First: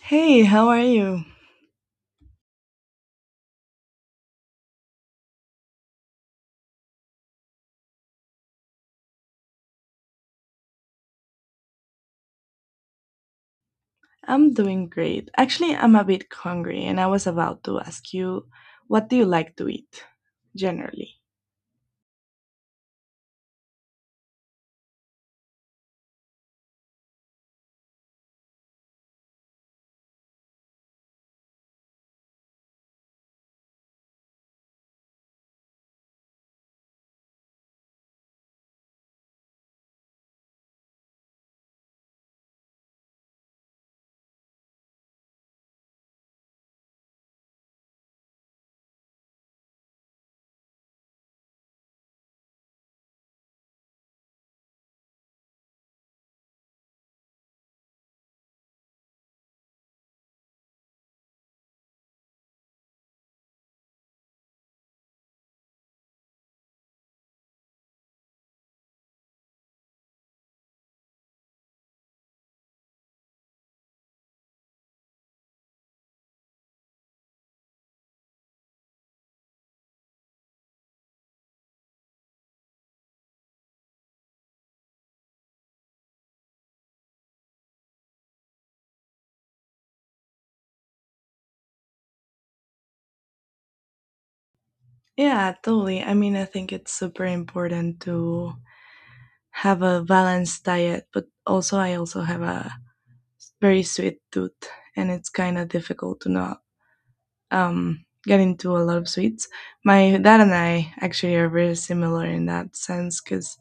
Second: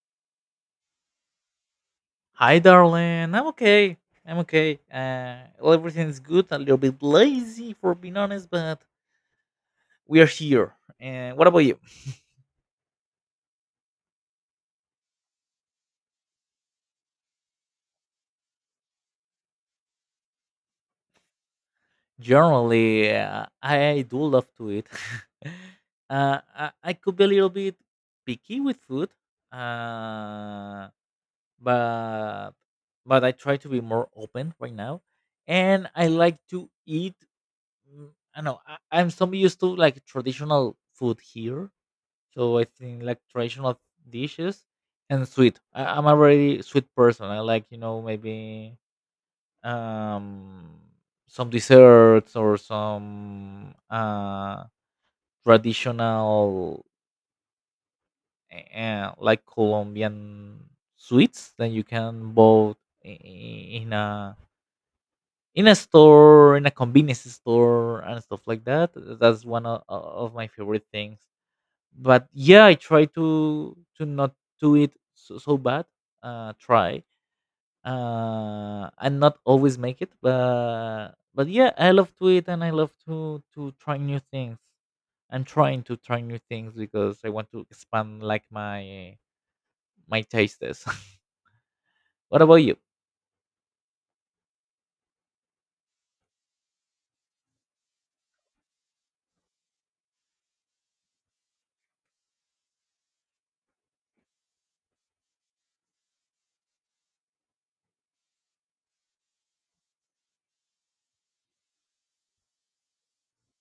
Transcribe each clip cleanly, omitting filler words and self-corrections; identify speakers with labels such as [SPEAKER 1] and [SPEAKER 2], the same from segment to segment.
[SPEAKER 1] Hey, how are you?
[SPEAKER 2] Hi, darling. I'm okay. I'm okay. Well, everything is good. A little bit lazy, for being honest, but we are here. And what about you?
[SPEAKER 1] I'm doing great. Actually, I'm a bit hungry, and I was about to ask you, what do you like to eat generally?
[SPEAKER 2] Generally, I do love to eat. I could be a little bit picky with food, uh, but but I try to be more open right now, and I like to eat. mm, I know I'm so used to like traditional food here. So I think like traditional dishes and sweet. I'm a very sweet person. I like, maybe, um some desserts or some traditional, like Colombian sweets that you can both in a in a store, in a convenience store and stuff like that. That's one of my favorite things. But yeah, I try to not do it so bad. Try, and not always make it, but yeah, I love to it and I love to try new things. I'm trying to try new things because I want to expand like my tastes. What about you?
[SPEAKER 1] Yeah, totally. I mean, I think it's super important to have a balanced diet, but also I also have a very sweet tooth, and it's kind of difficult to not get into a lot of sweets. My dad and I actually are very similar in that sense because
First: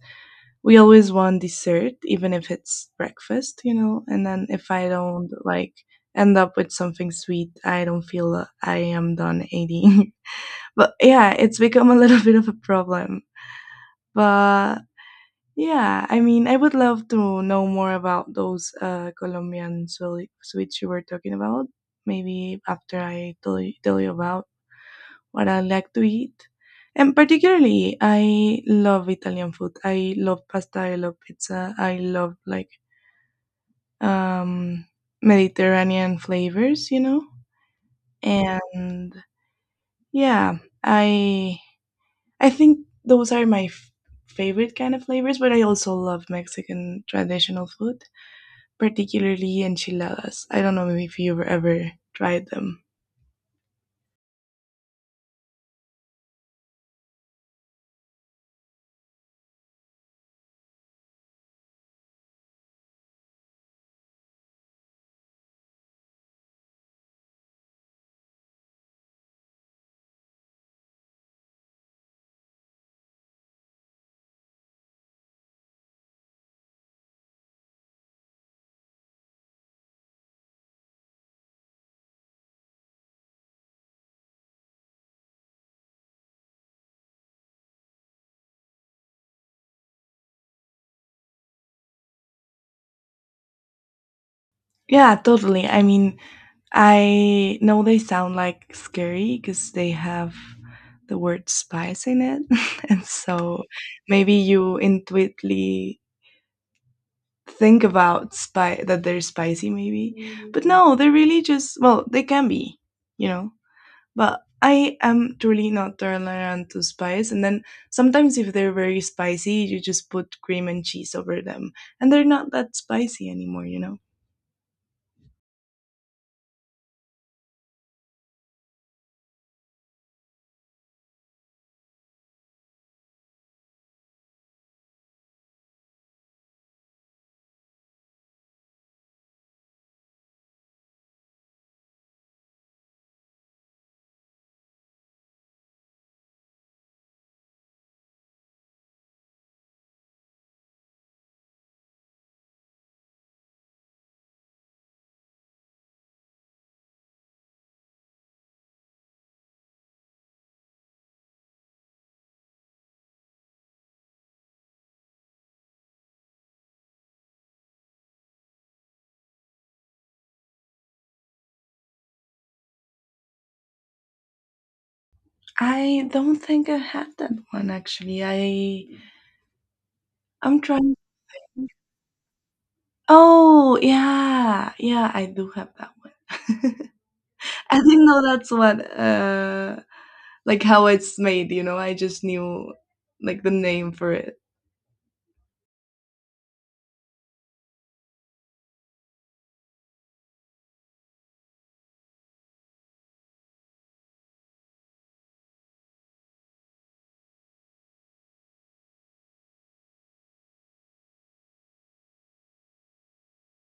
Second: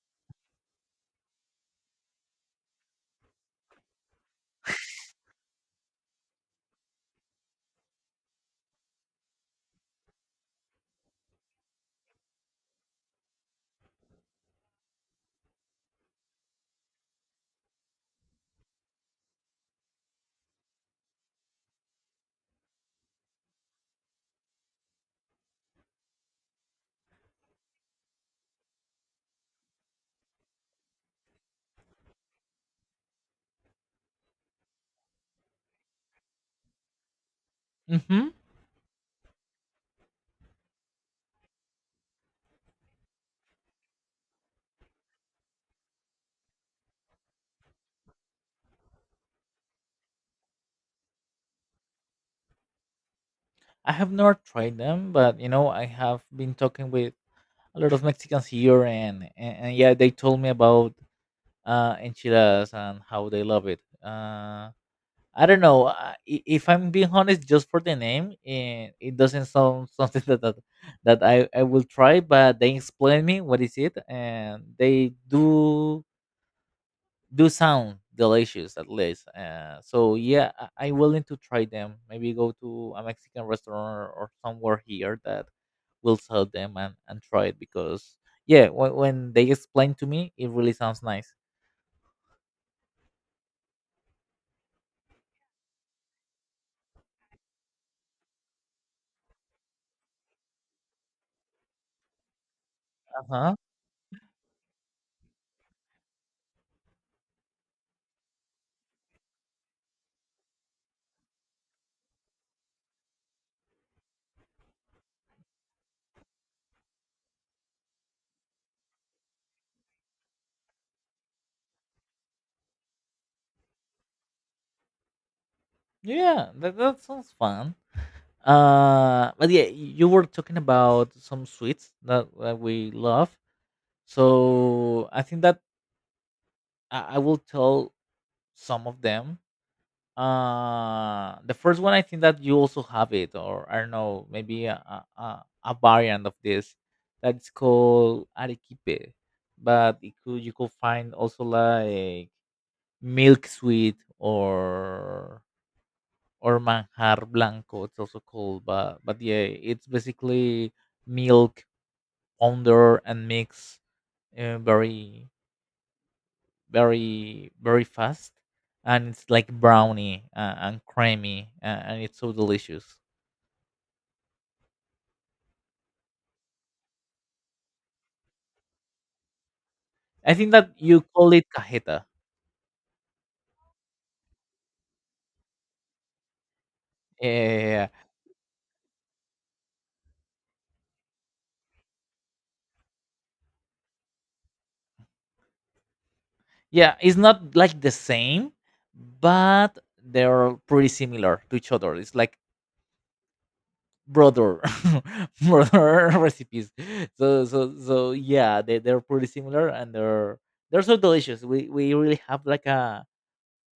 [SPEAKER 1] we always want dessert, even if it's breakfast, you know. And then if I don't like end up with something sweet, I don't feel I am done eating. But yeah, it's become a little bit of a problem. But yeah, I mean, I would love to know more about those Colombian sweets you were talking about. Maybe after I tell you about what I like to eat. And particularly, I love Italian food. I love pasta. I love pizza. I love like um, Mediterranean flavors, you know.
[SPEAKER 2] Hmm.
[SPEAKER 1] And yeah, I I think those are my favorite kind of flavors. But I also love Mexican traditional food, particularly enchiladas. I don't know if you've ever tried them.
[SPEAKER 2] I have not tried them, but you know I have been talking with a lot of Mexicans here, and yeah, they told me about enchiladas and how they love it. I don't know. If I'm being honest, just for the name, it doesn't sound something that I will try. But they explain me what is it, and they do sound delicious at least. So yeah, I'm willing to try them. Maybe go to a Mexican restaurant or somewhere here that will sell them, and try it, because yeah, when they explain to me, it really sounds nice.
[SPEAKER 1] Yeah, totally. I mean, I know they sound like scary because they have the word spice in it. And
[SPEAKER 2] Uh huh.
[SPEAKER 1] so maybe you intuitively think about that they're spicy, maybe. Mm. But no, they're really just, well, they can be, you know. But I am truly not tolerant to spice. And then sometimes if they're very spicy, you just put cream and cheese over them. And they're not that spicy anymore, you know.
[SPEAKER 2] Yeah, that sounds fun. But yeah, you were talking about some sweets that we love. So I think that I will tell some of them. The first one, I think that you also have it, or I don't know, maybe a variant of this, that's called arequipe, but you could find also like milk sweet or manjar blanco, it's also called. But yeah, it's basically milk powder and mix, uh, very very fast, and it's like brownie, and creamy, and it's so delicious.
[SPEAKER 1] I don't think I had that one actually. I
[SPEAKER 2] I think
[SPEAKER 1] I'm
[SPEAKER 2] that
[SPEAKER 1] trying.
[SPEAKER 2] you call it cajeta.
[SPEAKER 1] Oh, yeah. Yeah, I do have that one.
[SPEAKER 2] Yeah, yeah, yeah.
[SPEAKER 1] I
[SPEAKER 2] Yeah,
[SPEAKER 1] didn't know that's what like how it's made, you know. I just knew like the name for it.
[SPEAKER 2] yeah. It's not like the same, but they're pretty similar to each other. It's like brother brother recipes. So So yeah, they're pretty similar, and they're so delicious. We really have like a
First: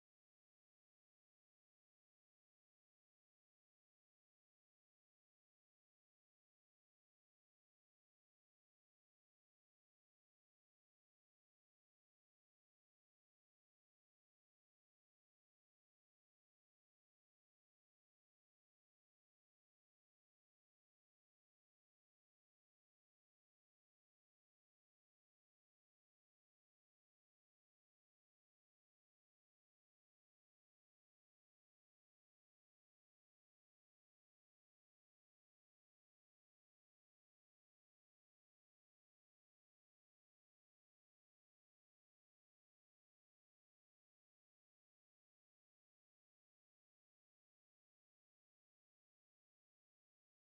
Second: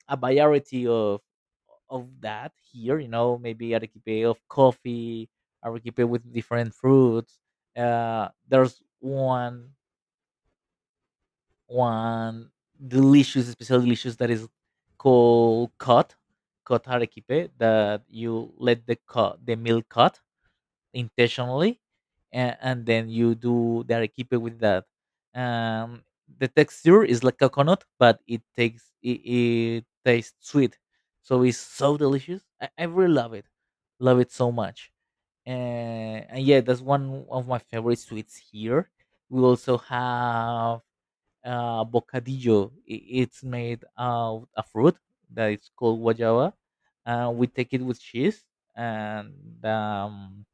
[SPEAKER 2] a variety of that here. Maybe arequipe of coffee, arequipe with different fruits. There's one delicious, special delicious that is called cut arequipe, that you let the cut, the milk cut intentionally, and then you do the arequipe with that. um the texture is like coconut, but it takes, it tastes sweet, so it's so delicious. I really love it, love it so much, and yeah, that's one of my favorite sweets here. We also have, bocadillo. It's made of a fruit that is called guayaba. We take it with cheese, and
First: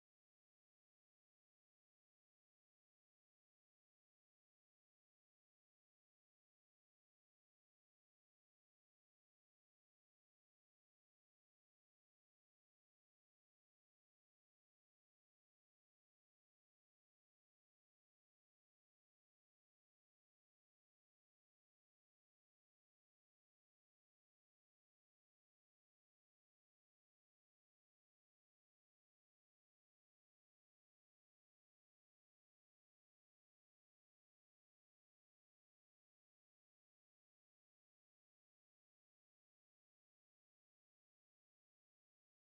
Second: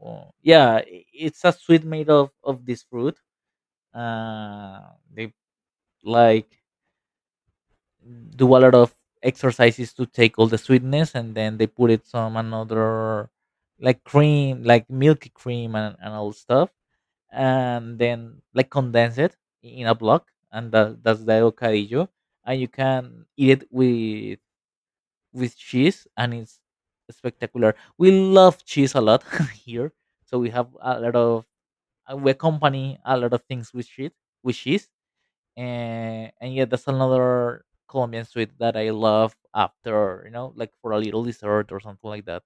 [SPEAKER 2] oh, yeah, it's a sweet made of this fruit. Uh, they like do a lot of exercises to take all the sweetness, and then they put it some another, like cream, like milky cream, and all stuff, and then like condense it in a block, and that's the bocadillo. And you can eat it with cheese, and it's spectacular. We love cheese a lot here, so we have a lot of, we accompany a lot of things with cheese, with cheese, and yeah, that's another Colombian sweet that I love, after, like for a little dessert or something like that.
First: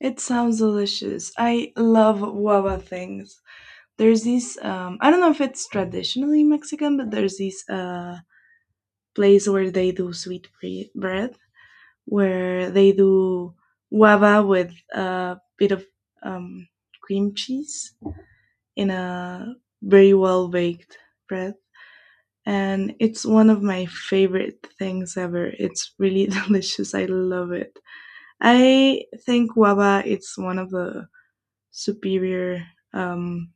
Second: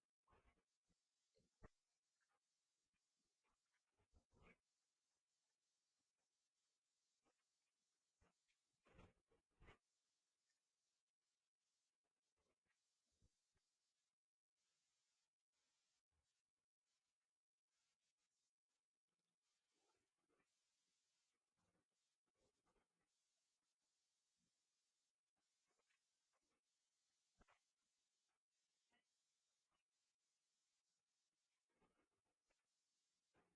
[SPEAKER 1] It sounds delicious. I love guava things. There's these. I don't know if it's traditionally Mexican, but there's this place where they do bread where they do guava with a bit of um, cream cheese in a very well baked bread. And it's one of my favorite things ever. It's really delicious. I love it. I think guava is one of the superior um,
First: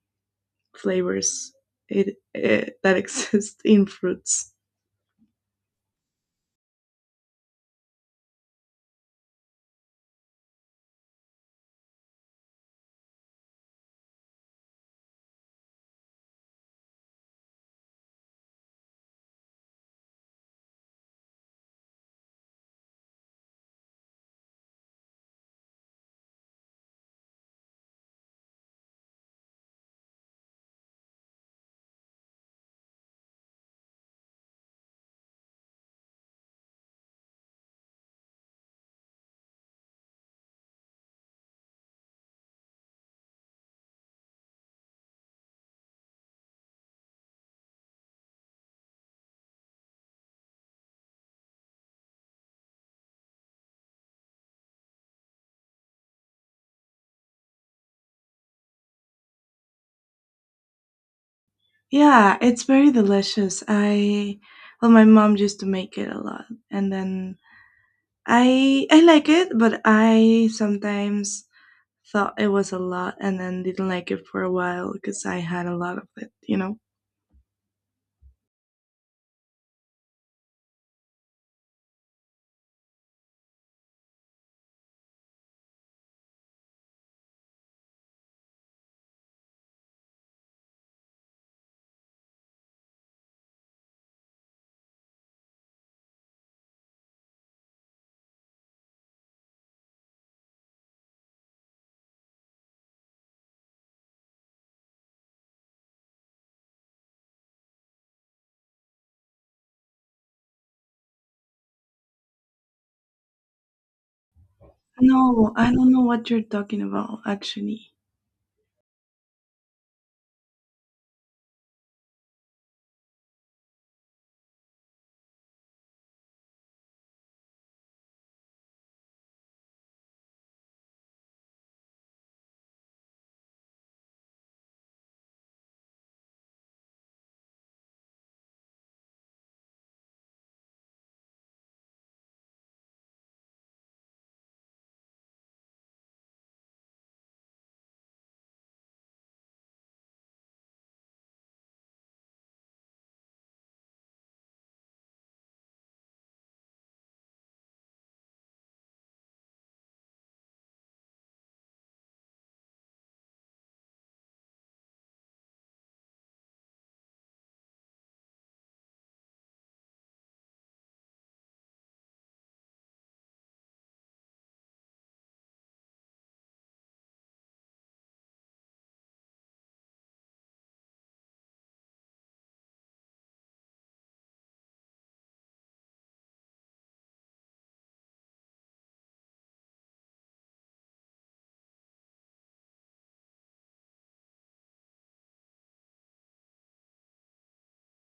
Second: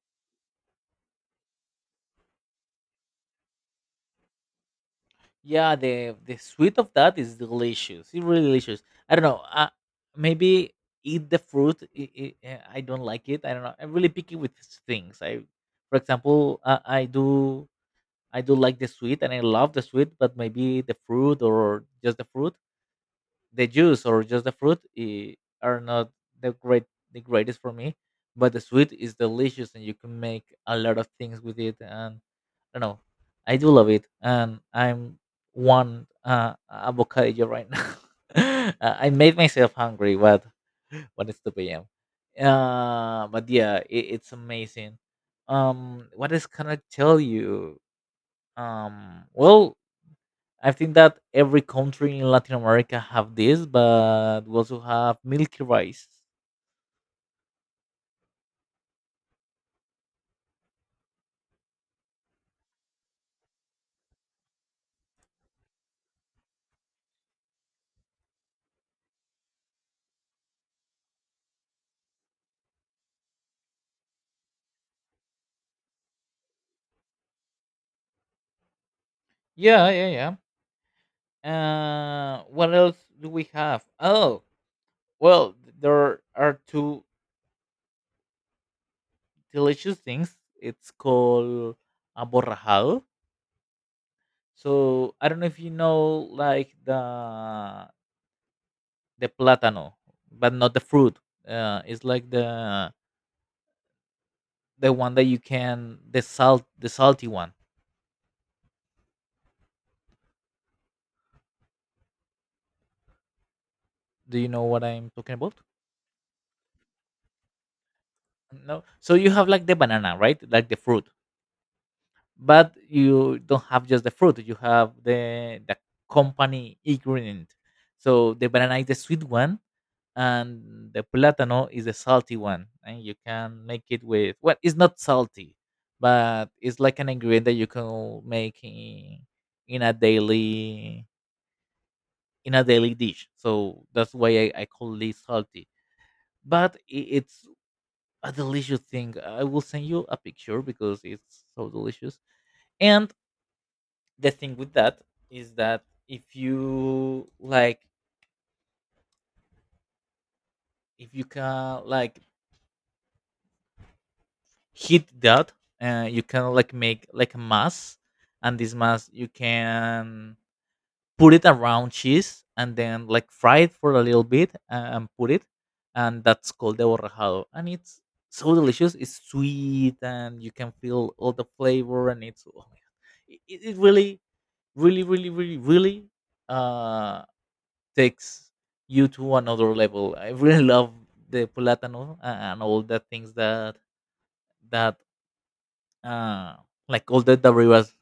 [SPEAKER 1] flavors that exist in fruits.
[SPEAKER 2] Yeah, the sweet of that is delicious. It's really delicious. I don't know. Maybe eat the fruit, I don't like it. I don't know. I'm really picky with things. For example, I do like the sweet, and I love the sweet. But maybe the fruit, or just the fruit, the juice, or just the fruit are not the great the greatest for me. But the sweet is delicious, and you can make a lot of things with it, and I don't know, I do love it. And I'm one, avocado right now. I made myself hungry. What? What is 2 p.m. But yeah, it's amazing. What else can I tell you? Well, I think that every country in Latin America have this, but we also have milky rice.
[SPEAKER 1] Yeah, it's very delicious. I well, my mom used to make it a lot, and then I like it, but I sometimes thought it was a lot and then didn't like it for a while because I had a lot of it, you know?
[SPEAKER 2] Yeah, yeah, yeah. What else do we have? Oh, well, there are two delicious things. It's called aborrajado. So I don't know if you know, like the plátano, but not the fruit. It's like the one that you can, the salty one. Do you know what I'm talking
[SPEAKER 1] No,
[SPEAKER 2] about?
[SPEAKER 1] I don't know what you're talking about, actually.
[SPEAKER 2] No. So you have like the banana, right? Like the fruit. But you don't have just the fruit, you have the company ingredient. So the banana is the sweet one, and the plátano is the salty one. And you can make it with, well, it's not salty, but it's like an ingredient that you can make in, a daily in a daily dish. So that's why I call it salty. But it's a delicious thing. I will send you a picture because it's so delicious. And the thing with that is that, if you like, if you can like heat that, you can like make like a mass, and this mass you can put it around cheese and then like fry it for a little bit, and put it, and that's called the borrajado, and it's so delicious. It's sweet, and you can feel all the flavor, and it's, oh my god, it really, really, really, really, really, uh, takes you to another level. I really love the platano and all the things that, uh, like all the derivatives,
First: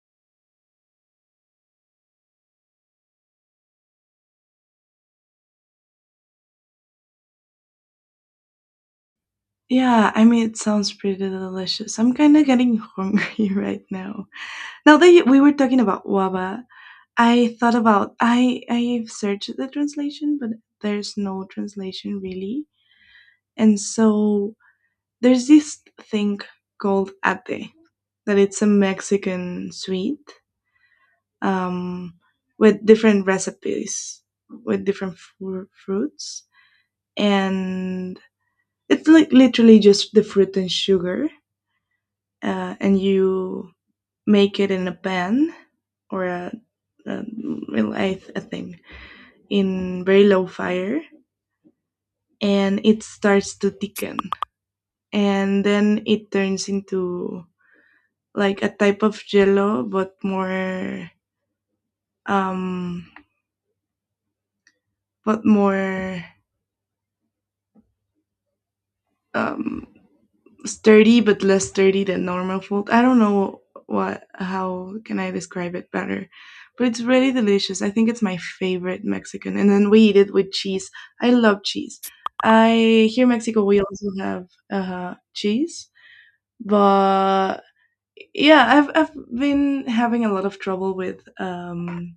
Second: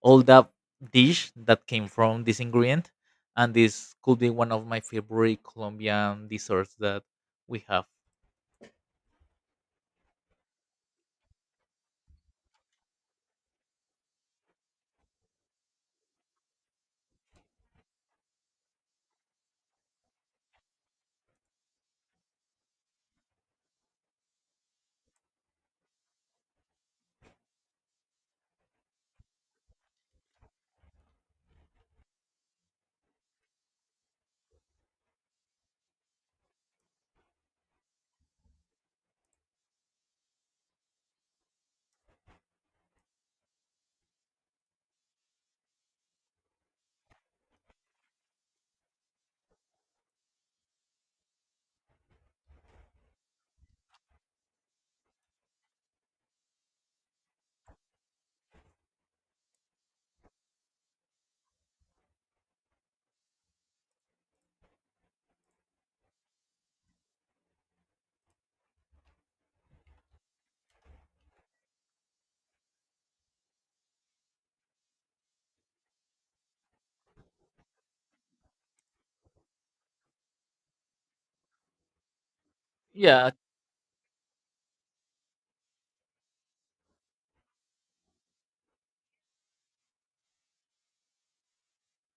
[SPEAKER 2] all that dish that came from this ingredient, and this could be one of my favorite Colombian desserts that we have.
[SPEAKER 1] Yeah, I mean, it sounds pretty delicious. I'm kind of getting hungry right now. Now that you, we were talking about waba, I thought about I I've searched the translation, but there's no translation really. And so there's this thing called ate that it's a Mexican sweet um, with different recipes with different fruits and it's like literally just the fruit and sugar, and you make it in a pan or a, well, a thing in very low fire, and it starts to thicken, and then it turns into like a type of jello um but more um sturdy but less sturdy than normal food. I don't know what, how can I describe it better? But it's really delicious. I think it's my favorite Mexican, and then we eat it with cheese. I love cheese. I, here in
[SPEAKER 2] Yeah.
[SPEAKER 1] Mexico, we also have cheese, but yeah, I've I've been having a lot of trouble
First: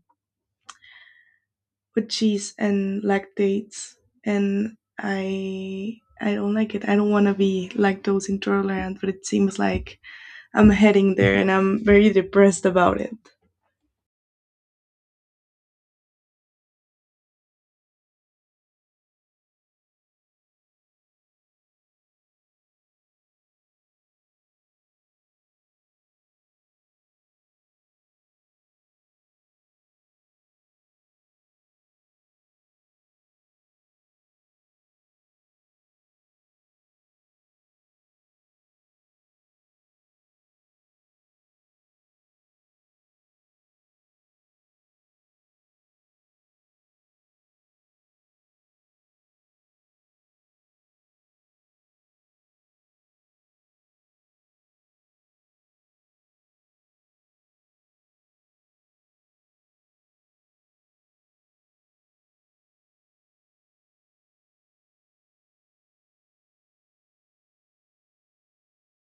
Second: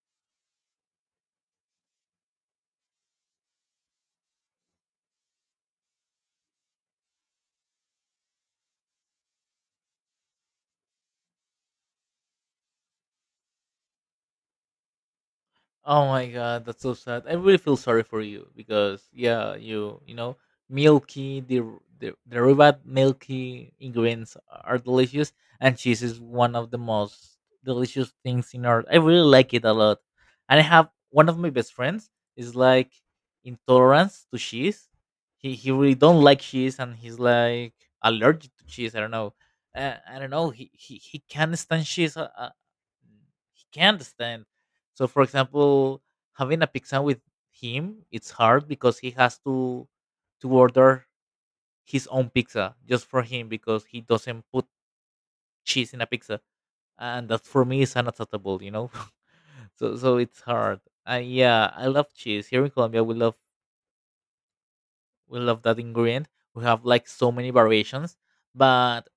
[SPEAKER 1] with cheese and lactates, and I don't like it. I don't want to be lactose intolerant, but it seems like I'm heading there, and I'm very depressed about it.
[SPEAKER 2] Oh my god, that's so sad. I really feel sorry for you, because yeah, you know, milky, the derivat, milky ingredients are delicious, and cheese is one of the most delicious things in earth. I really like it a lot, and I have one of my best friends is like intolerance to cheese. He really don't like cheese, and he's like allergic to cheese. I don't know. I don't know. He can't stand cheese. Mm, he can't stand. So, for example, having a pizza with him, it's hard, because he has to order his own pizza just for him, because he doesn't put cheese in a pizza, and that for me is unacceptable. You know, so it's hard. And yeah, I love cheese. Here in Colombia, we love that ingredient. We have like so many variations, but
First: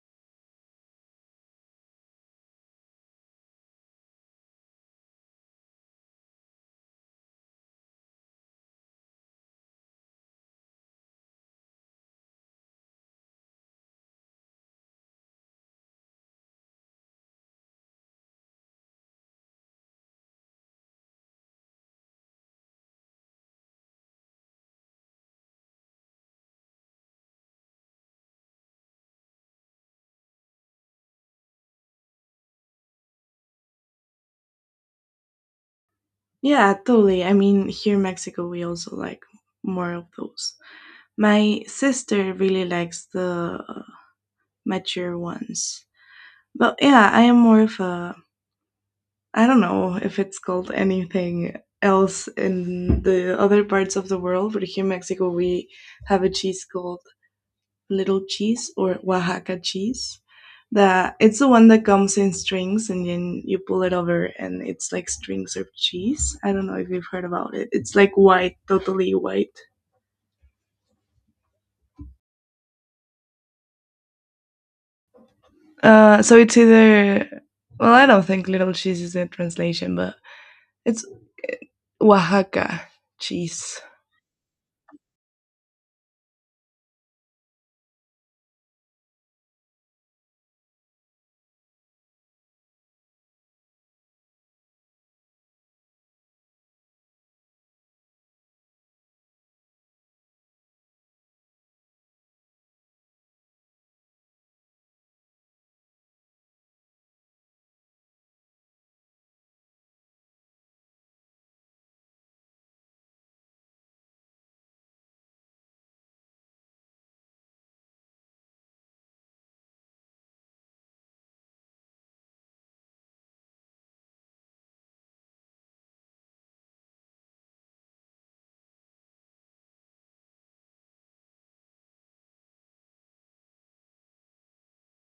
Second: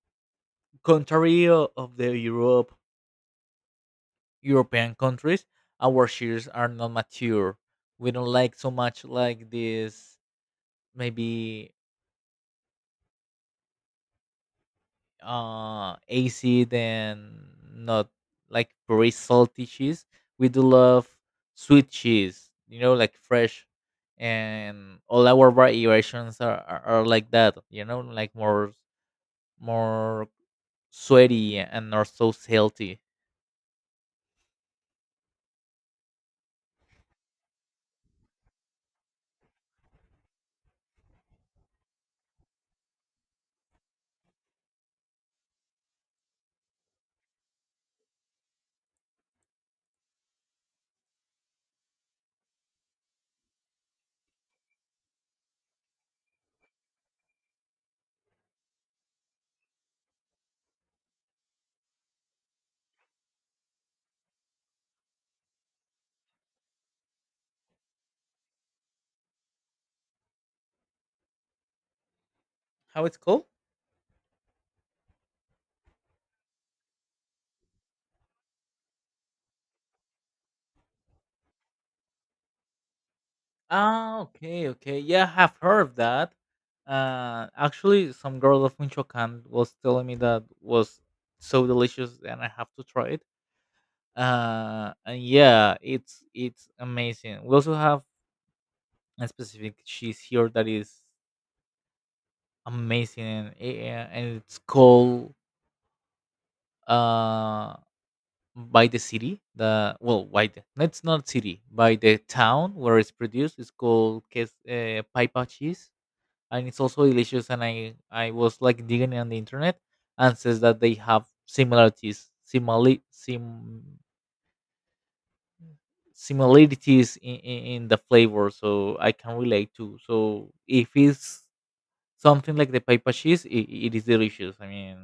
[SPEAKER 2] contrary of the European countries, our shears are not mature. We don't like so much like this, maybe acid, and not like very salty cheese. We do love sweet cheese, you know, like fresh, and all our variations are like that, you know, like more sweaty and not so salty.
[SPEAKER 1] Yeah, totally. I mean, here in Mexico, we also like more of those. My sister really likes the mature ones. But yeah, I am more of I don't know if it's called anything else in the other parts of the world, but here in Mexico, we have a cheese called little cheese or Oaxaca cheese. That it's the one that comes in strings and then you pull it over and it's like strings of cheese. I don't know if you've heard about it. It's like white, totally white.
[SPEAKER 2] How it's called?
[SPEAKER 1] So it's either well, I don't think little cheese is the translation, but it's Oaxaca cheese.
[SPEAKER 2] Ah, okay, okay. Yeah, I have heard of that. Actually, some girl of Michoacan was telling me that was so delicious, and I have to try it. And yeah, it's amazing. We also have a specific cheese here that is amazing, and it's called, uh by the city. The well, by the no, it's not city, by the town where it's produced. It's called Paipa cheese, and it's also delicious. And I was like digging on the internet, and says that they have similarities, simili- sim similarities in the flavor, so I can relate to. So if it's something like the papa cheese, it is delicious. I mean,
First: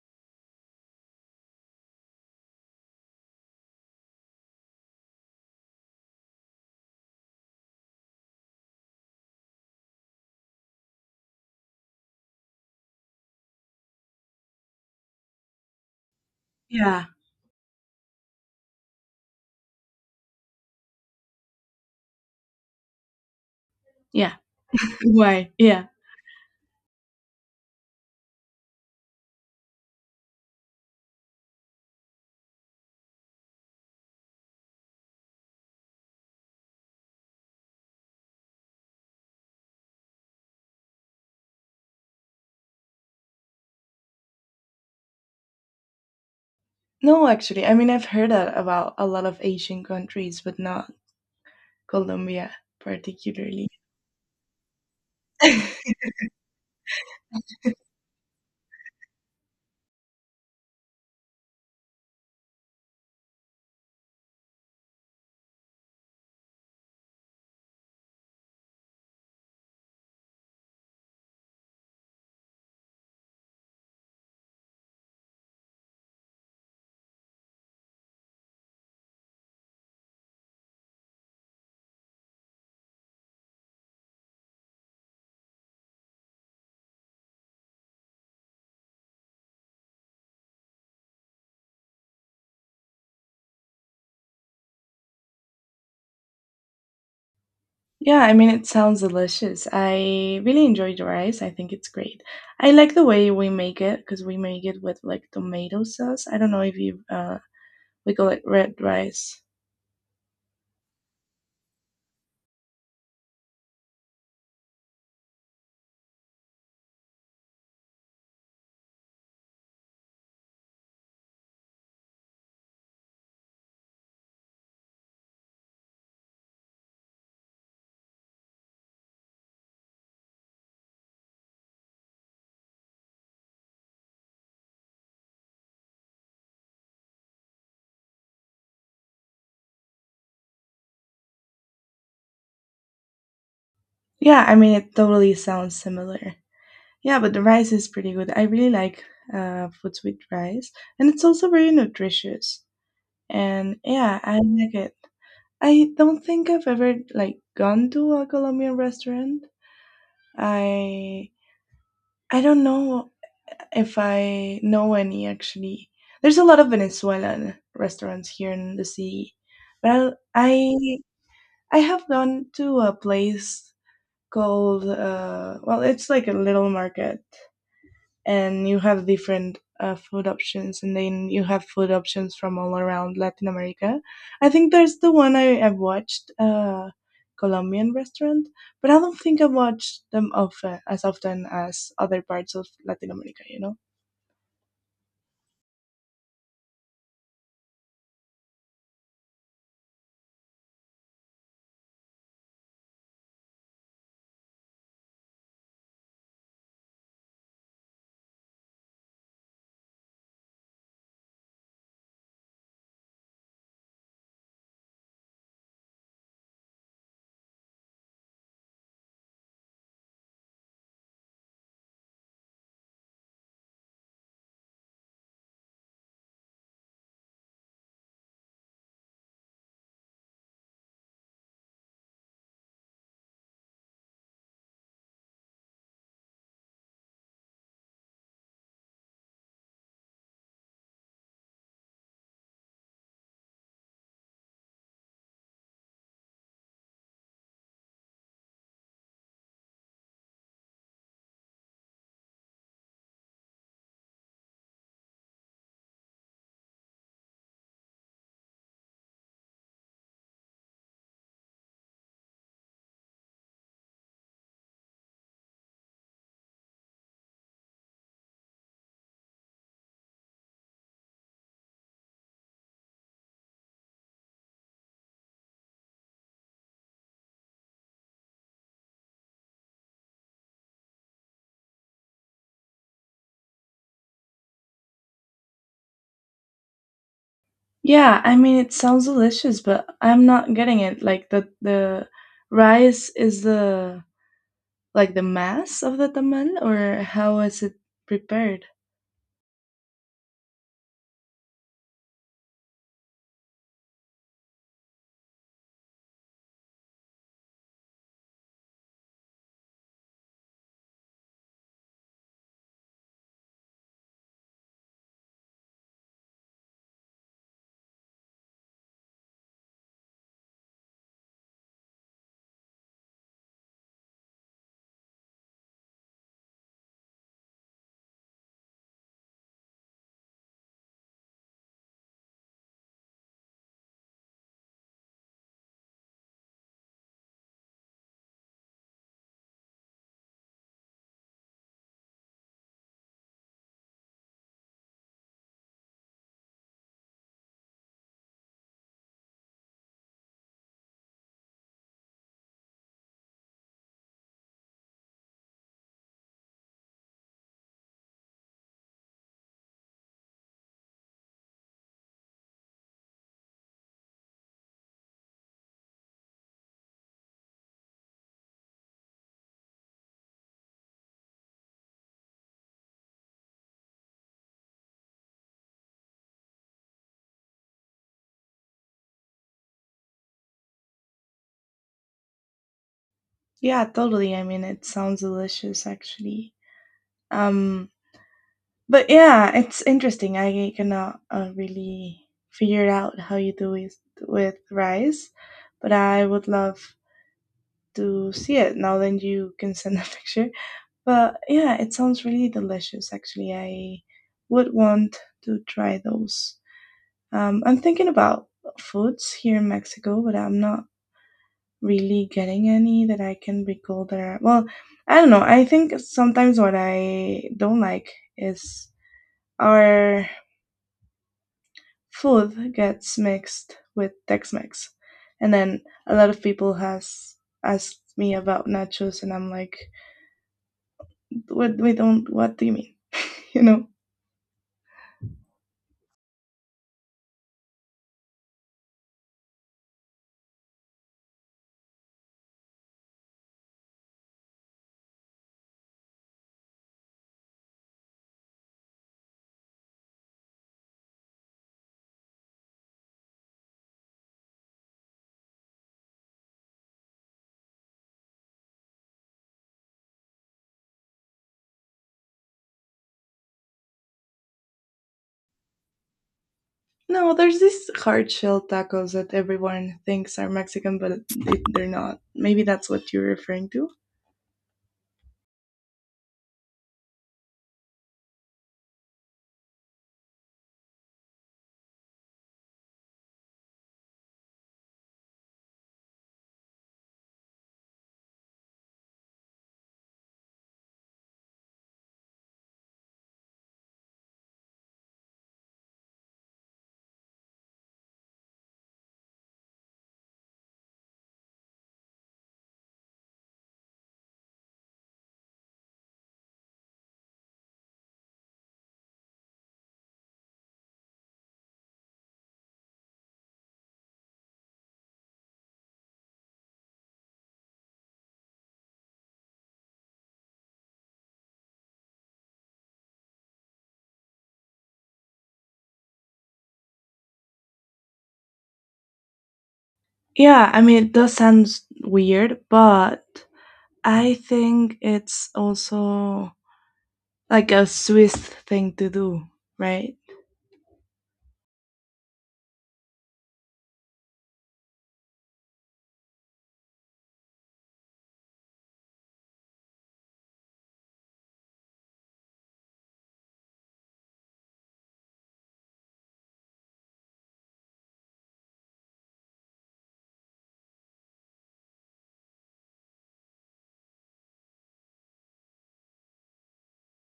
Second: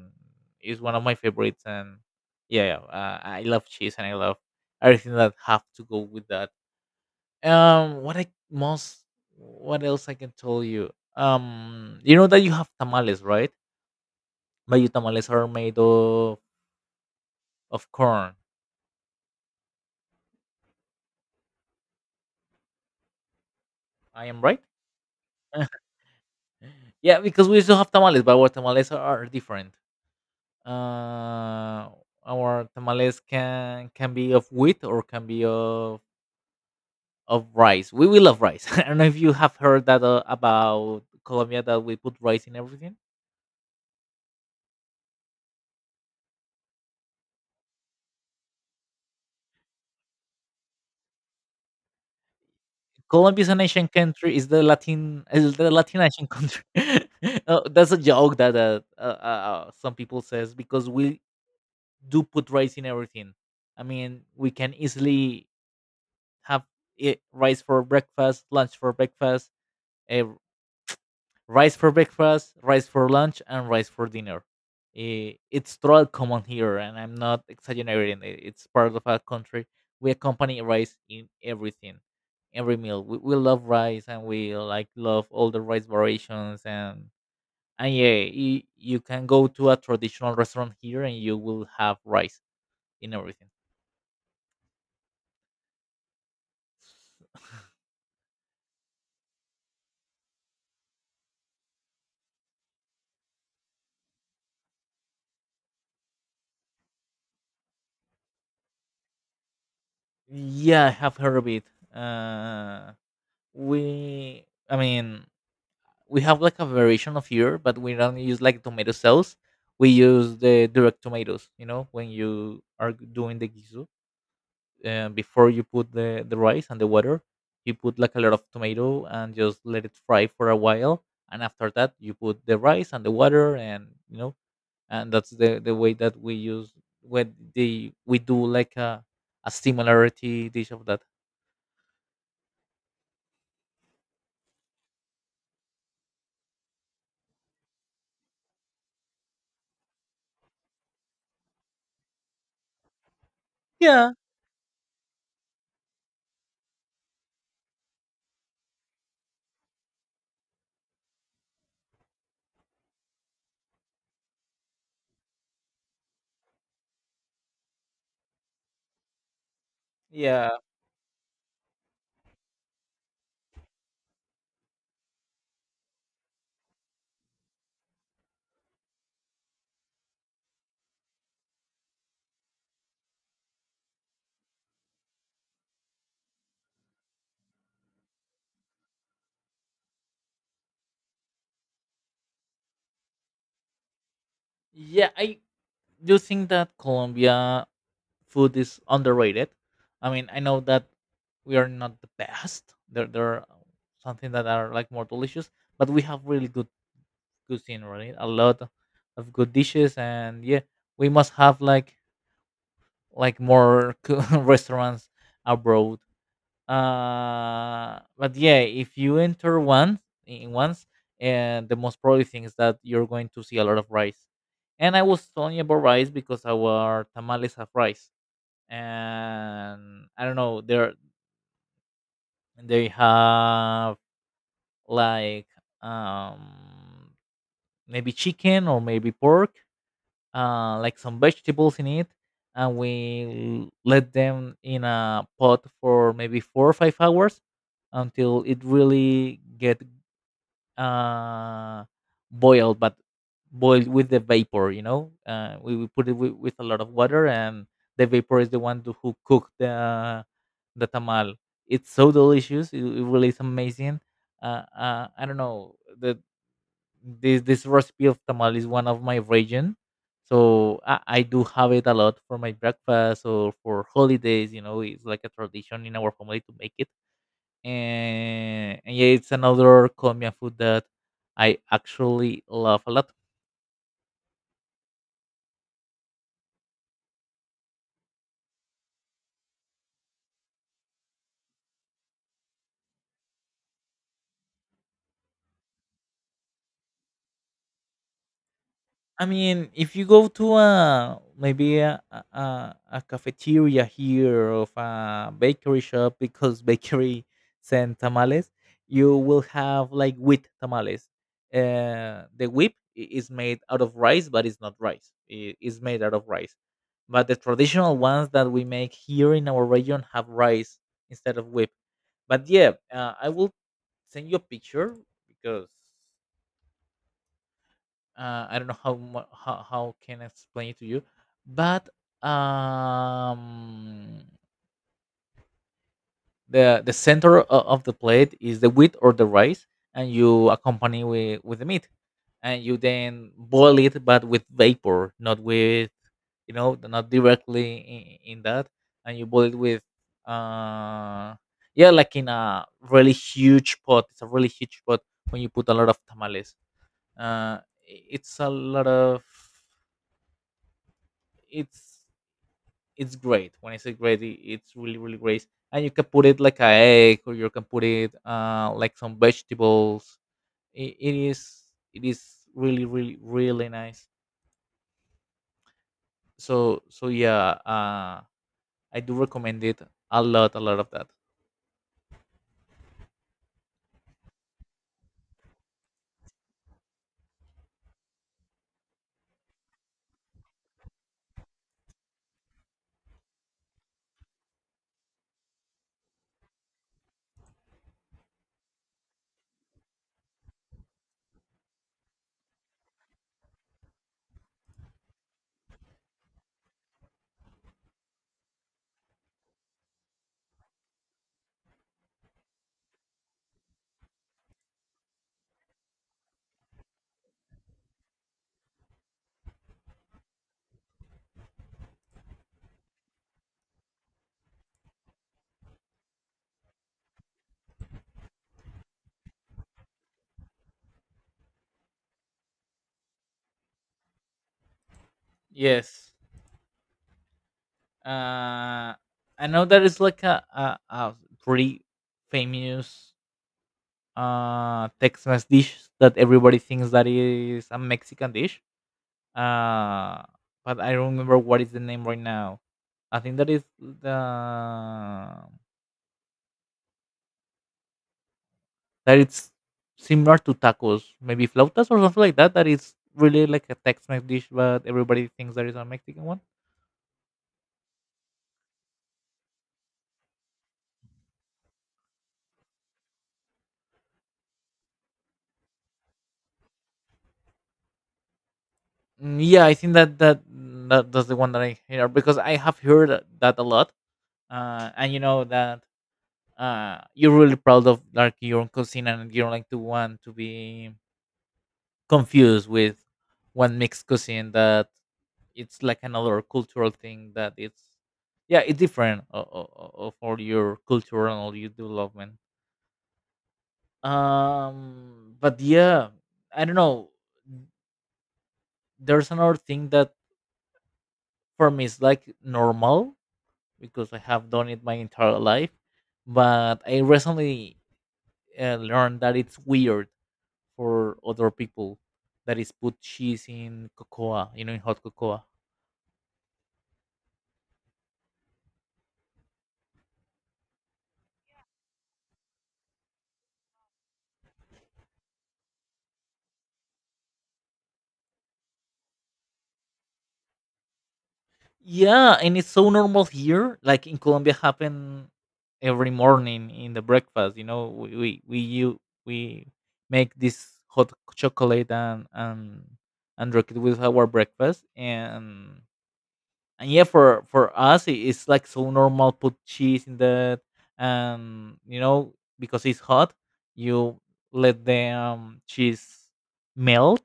[SPEAKER 2] it's one of my favorites, and yeah, yeah, I love cheese and I love everything that have to go with that. Um, what I most, what else I can tell you? You know that you have tamales, right? Mayo tamales are made of
[SPEAKER 1] Yeah.
[SPEAKER 2] of corn. I
[SPEAKER 1] Yeah.
[SPEAKER 2] am right?
[SPEAKER 1] Why? Yeah.
[SPEAKER 2] Yeah, because we still have tamales, but our tamales are different. Uh, our tamales can be of wheat, or can be of rice. We will love rice. I don't know if you have heard that about Colombia, that we put rice in everything.
[SPEAKER 1] No, actually, I mean I've heard that about a lot of Asian countries, but not Colombia
[SPEAKER 2] Colombia is an
[SPEAKER 1] particularly.
[SPEAKER 2] Asian country. Is the Latin is the Latin Asian country. That's a joke that some people says, because we do put rice in everything. I mean, we can easily have rice for breakfast, lunch for breakfast, uh, rice for breakfast, rice for lunch, and rice for dinner. Eh, it's totally common here, and I'm not exaggerating. It's part of our country. We accompany rice in everything, every meal. We love rice, and we like love all the rice variations. And yeah, you can go to a traditional restaurant here, and you will have rice in everything.
[SPEAKER 1] Yeah, I mean, it sounds delicious. I really enjoy the rice. I think it's great. I like the way we make it because we make it with like tomato sauce. I don't know if you we call it red rice.
[SPEAKER 2] Yeah, I have heard of it. Uh, I mean, we have like a variation of here, but we don't use like tomato sauce. We use the direct tomatoes. You know, when you are doing the gizu, before you put the rice and the water, you put like a lot of tomato and just let it fry for a while. And after that, you put the rice and the water, and you know, and that's the way that we use when they we do like a similarity dish of that.
[SPEAKER 1] Yeah, I mean, it totally sounds similar. Yeah, but the rice is pretty good. I really like foods with rice, and it's also very nutritious. And yeah, I like it. I don't think I've ever like gone to a Colombian restaurant. I I don't know if I know any actually. There's a lot of Venezuelan restaurants here in the city. Well,
[SPEAKER 2] Yeah,
[SPEAKER 1] I have gone to a place called well, it's like a little market, and you have different food options, and then you have food options from all around Latin America. I think there's the one I've watched, Colombian restaurant, but I don't think I watch them often as other parts of Latin America. You know.
[SPEAKER 2] yeah, I do think that Colombia food is underrated. I mean, I know that we are not the best. There are something that are like more delicious, but we have really good cuisine, right? A lot of good dishes, and yeah, we must have like more restaurants abroad. But yeah, if you enter once in once, and the most probably thing is that you're going to see a lot of rice. And I was telling you about rice because our tamales have rice. And I don't know, they have like um maybe chicken or maybe pork, like some vegetables in it, and we let them in a pot for maybe 4 or 5 hours until it really get uh, boiled, but boiled with the vapor. You know, we put it with a lot of water, and the vapor is the one to, who cooked the tamal. It's so delicious. It really is amazing. I don't know. The this this recipe of tamal is one of my region, so I do have it a lot for my breakfast or for holidays. You know, it's like a tradition in our family to make it. And yeah, it's another Colombian food that I actually love a lot.
[SPEAKER 1] Yeah, I mean, it sounds delicious, but I'm not getting it. Like the rice is the like the mass of the tamal, or how is it prepared?
[SPEAKER 2] I mean, if you go to a maybe a cafeteria here of a bakery shop, because bakery send tamales, you will have like wheat tamales. The whip is made out of rice, but it's not rice. It is made out of rice. But the traditional ones that we make here in our region have rice instead of whip. But yeah, I will send you a picture, because I don't know how, how can I explain it to you, but um, the center of the plate is the wheat or the rice, and you accompany with the meat, and you then boil it, but with vapor, not with, you know, not directly in that, and you boil it with uh yeah like in a really huge pot. It's a really huge pot, when you put a lot of tamales. Uh, it's a lot of, it's it's great. When I say great, it's really really great. And you can put it like a egg, or you can put it like some vegetables. It, it is it is really really really nice. So so yeah, I do recommend it a lot, a lot of that.
[SPEAKER 1] Yeah, totally. I mean, it sounds delicious actually. Um, but yeah, it's interesting. I cannot really figure out how you do it with rice, but I would love to see it now that you can send a picture. But yeah, it sounds really delicious. Actually, I would want to try those. I'm thinking about foods here in Mexico, but I'm not really getting any that I can recall that are, well, I don't know. I think sometimes what I don't like is our food gets mixed with Tex-Mex. And then a lot of people has asked me about nachos and I'm like, what we don't what do you mean? You know?
[SPEAKER 2] Yes, uh, I know that it's like a pretty famous Tex-Mex dish that everybody thinks that is a Mexican dish. Uh, but I don't remember what is the name right now. I think that is the, that it's similar to tacos, maybe flautas or something like that. That is really like a Tex-Mex dish, but everybody thinks that is a Mexican one.
[SPEAKER 1] No, there's these hard shell tacos that everyone thinks are Mexican, but they're not. Maybe that's what you're referring to.
[SPEAKER 2] Mm, yeah, I think that that that's the one that I hear, because I have heard that that a lot. And you know that you're really proud of like your own cuisine, and you don't like to want to be confused with one mixed cuisine that it's like another cultural thing, that it's, yeah, it's different of all your culture and all your development. But yeah, I don't know, there's another thing that for me is like normal, because I have done it my entire life, but I recently learned that it's weird for other people. That is put cheese in cocoa, you know, in hot cocoa.
[SPEAKER 1] Yeah, I mean, it does sound weird, but I think it's also like a Swiss thing to do, right?
[SPEAKER 2] Yeah, and it's so normal here. Like in Colombia, happen every morning in the breakfast. You know, we make this hot chocolate and and drink it with our breakfast. And yeah, for us, it's like so normal. Put cheese in that, and you know, because it's hot, you let the cheese melt,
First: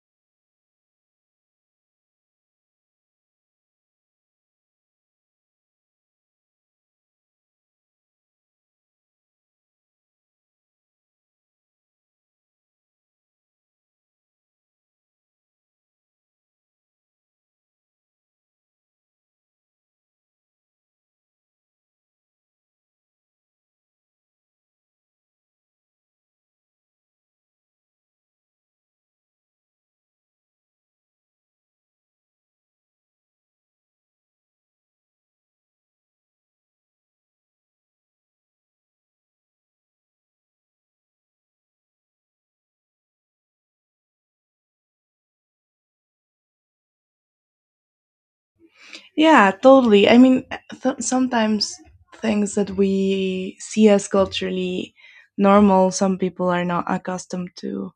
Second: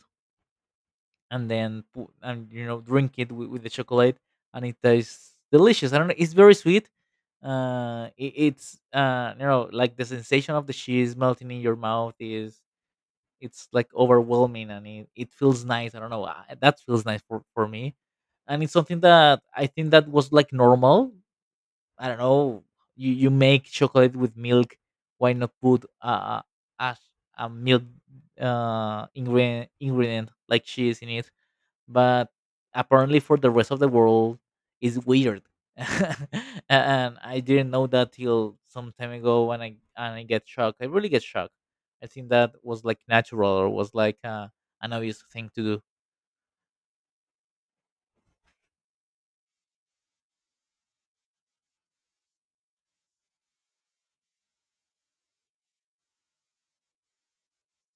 [SPEAKER 2] and then and you know drink it with the chocolate. And it tastes delicious. I don't know, it's very sweet. It, it's you know, like the sensation of the cheese melting in your mouth is, it's like overwhelming, and it feels nice. I don't know, that feels nice for me. And it's something that I think that was like normal. I don't know, you make chocolate with milk, why not put a, a milk ingredient like cheese in it. But apparently for the rest of the world it's weird. And I didn't know that till some time ago, when I get shocked. I really get shocked. I think that was like natural, or was like an obvious thing to do.
[SPEAKER 1] Yeah, totally. I mean, sometimes things that we see as culturally normal, some people are not accustomed to.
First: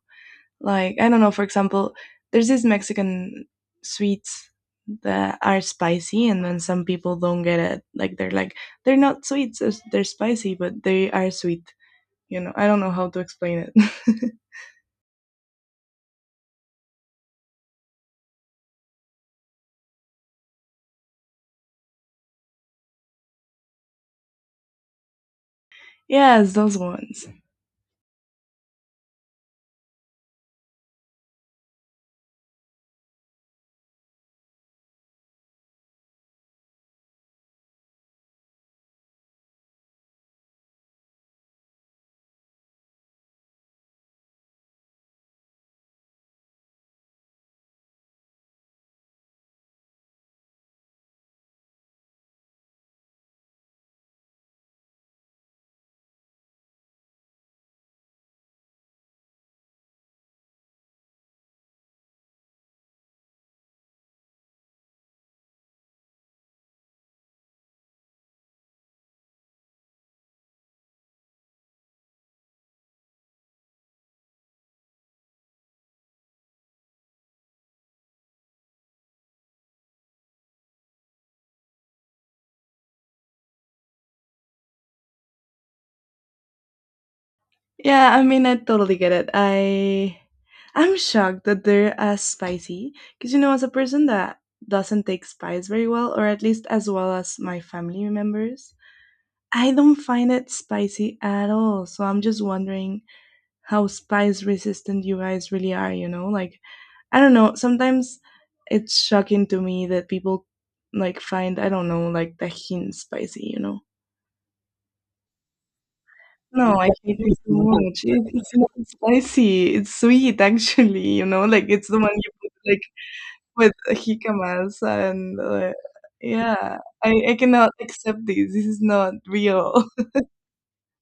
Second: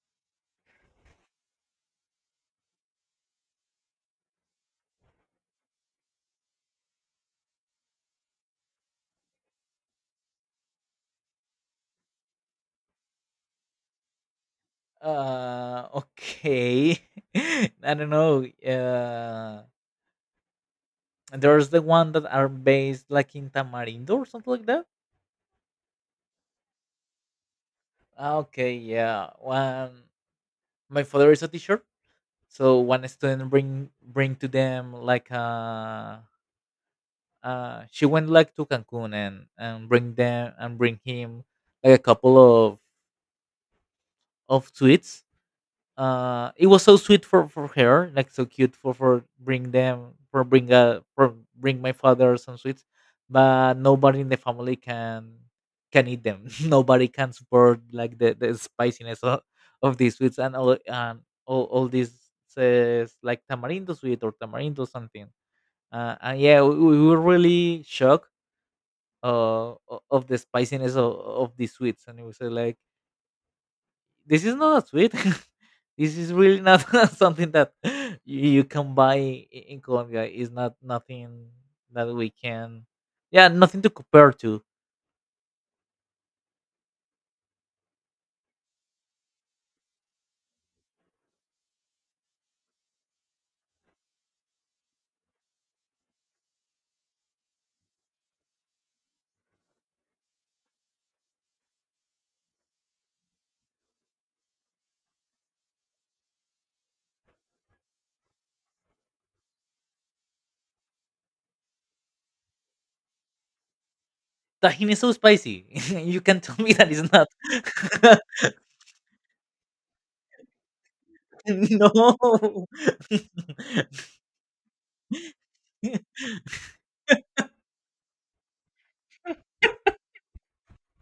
[SPEAKER 1] Like, I don't know, for example, there's these Mexican sweets that are spicy, and then some people don't get it. Like, they're not sweets, they're spicy, but they are sweet. You know, I don't know how to explain it.
[SPEAKER 2] Okay. I don't know, there's the one that are based like in tamarindo or something like that.
[SPEAKER 1] Yes, those ones.
[SPEAKER 2] Ah, okay, yeah. One, my father is a teacher, so one student bring to them like she went like to Cancun, and bring them and bring him like a couple of sweets. It was so sweet for her, like so cute for bring them, for bring my father some sweets. But nobody in the family can eat them. Nobody can support like the spiciness of these sweets. All these says like tamarindo sweet or tamarindo something. And yeah, we were really shocked o- of the spiciness of these sweets. And it was like, this is not a sweet. This is really not something that you can buy in Colombia. It's not nothing that we can. Yeah, nothing to compare to.
[SPEAKER 1] Yeah, I mean, I totally get it. I I'm shocked that they're as spicy because you know, as a person that doesn't take spice very well, or at least as well as my family members, I don't find it spicy at all. So I'm just wondering how spice resistant you guys really are. You know, like I don't know. Sometimes it's shocking to me that people like find I don't know like Tajin spicy. You know.
[SPEAKER 2] Tajin is so spicy. You can tell me
[SPEAKER 1] No, I
[SPEAKER 2] that it's
[SPEAKER 1] hate
[SPEAKER 2] not.
[SPEAKER 1] it so much. It's not spicy. It's sweet, actually. You know, like it's the one you put
[SPEAKER 2] No.
[SPEAKER 1] like with jicama and yeah, I cannot accept this. This is not real.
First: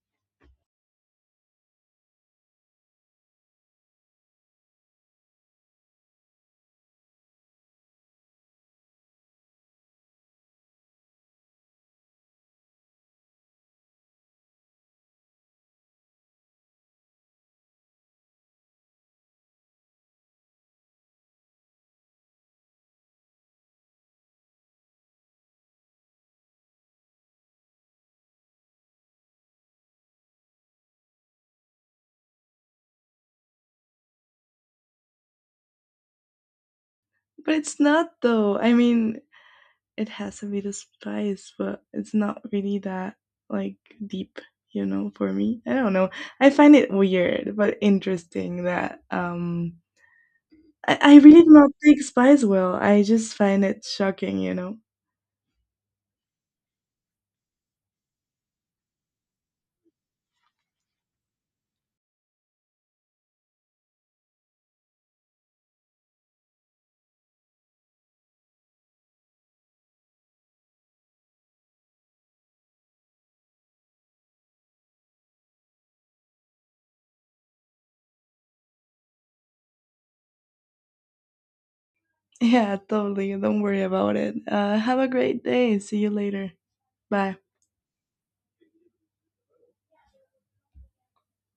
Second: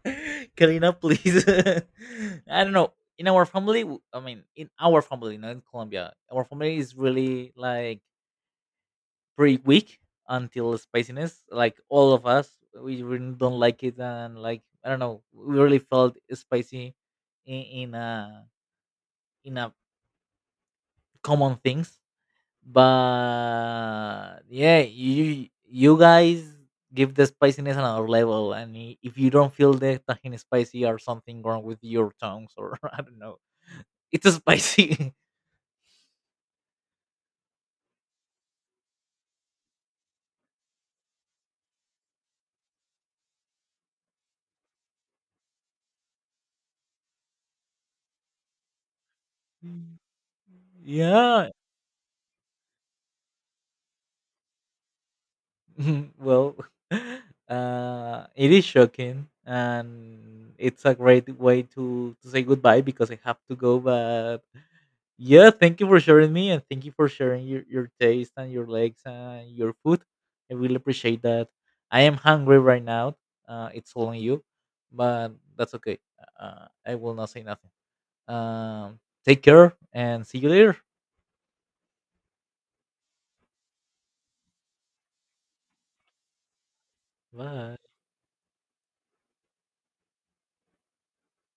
[SPEAKER 2] Karina, please. I don't know. In our family, I mean, in our family, not in Colombia, our family is really like pretty weak until spiciness. Like all of us, we really don't like it, and like, I don't know, we really felt spicy in in a in a common things. But yeah, you guys give the spiciness another level, and if you don't feel the tahini spicy, or something wrong with your tongues, or I don't know, it's spicy.
[SPEAKER 1] But it's not though. I mean, it has a bit of spice, but it's not really that like deep. You know, for me, I don't know. I find it weird but interesting that
[SPEAKER 2] Mm.
[SPEAKER 1] I really
[SPEAKER 2] Yeah.
[SPEAKER 1] do not take spice well. I just find it shocking, you know.
[SPEAKER 2] Well, it is shocking, and it's a great way to say goodbye, because I have to go. But yeah, thank you for sharing me, and thank you for sharing your taste and your legs and your food. I really appreciate that. I am hungry right now. It's all on you, but that's okay. I will not say nothing. Take care, and see you later.
[SPEAKER 1] Yeah, totally. Don't worry about it. Have a great day. See you later. Bye.
[SPEAKER 2] Bye.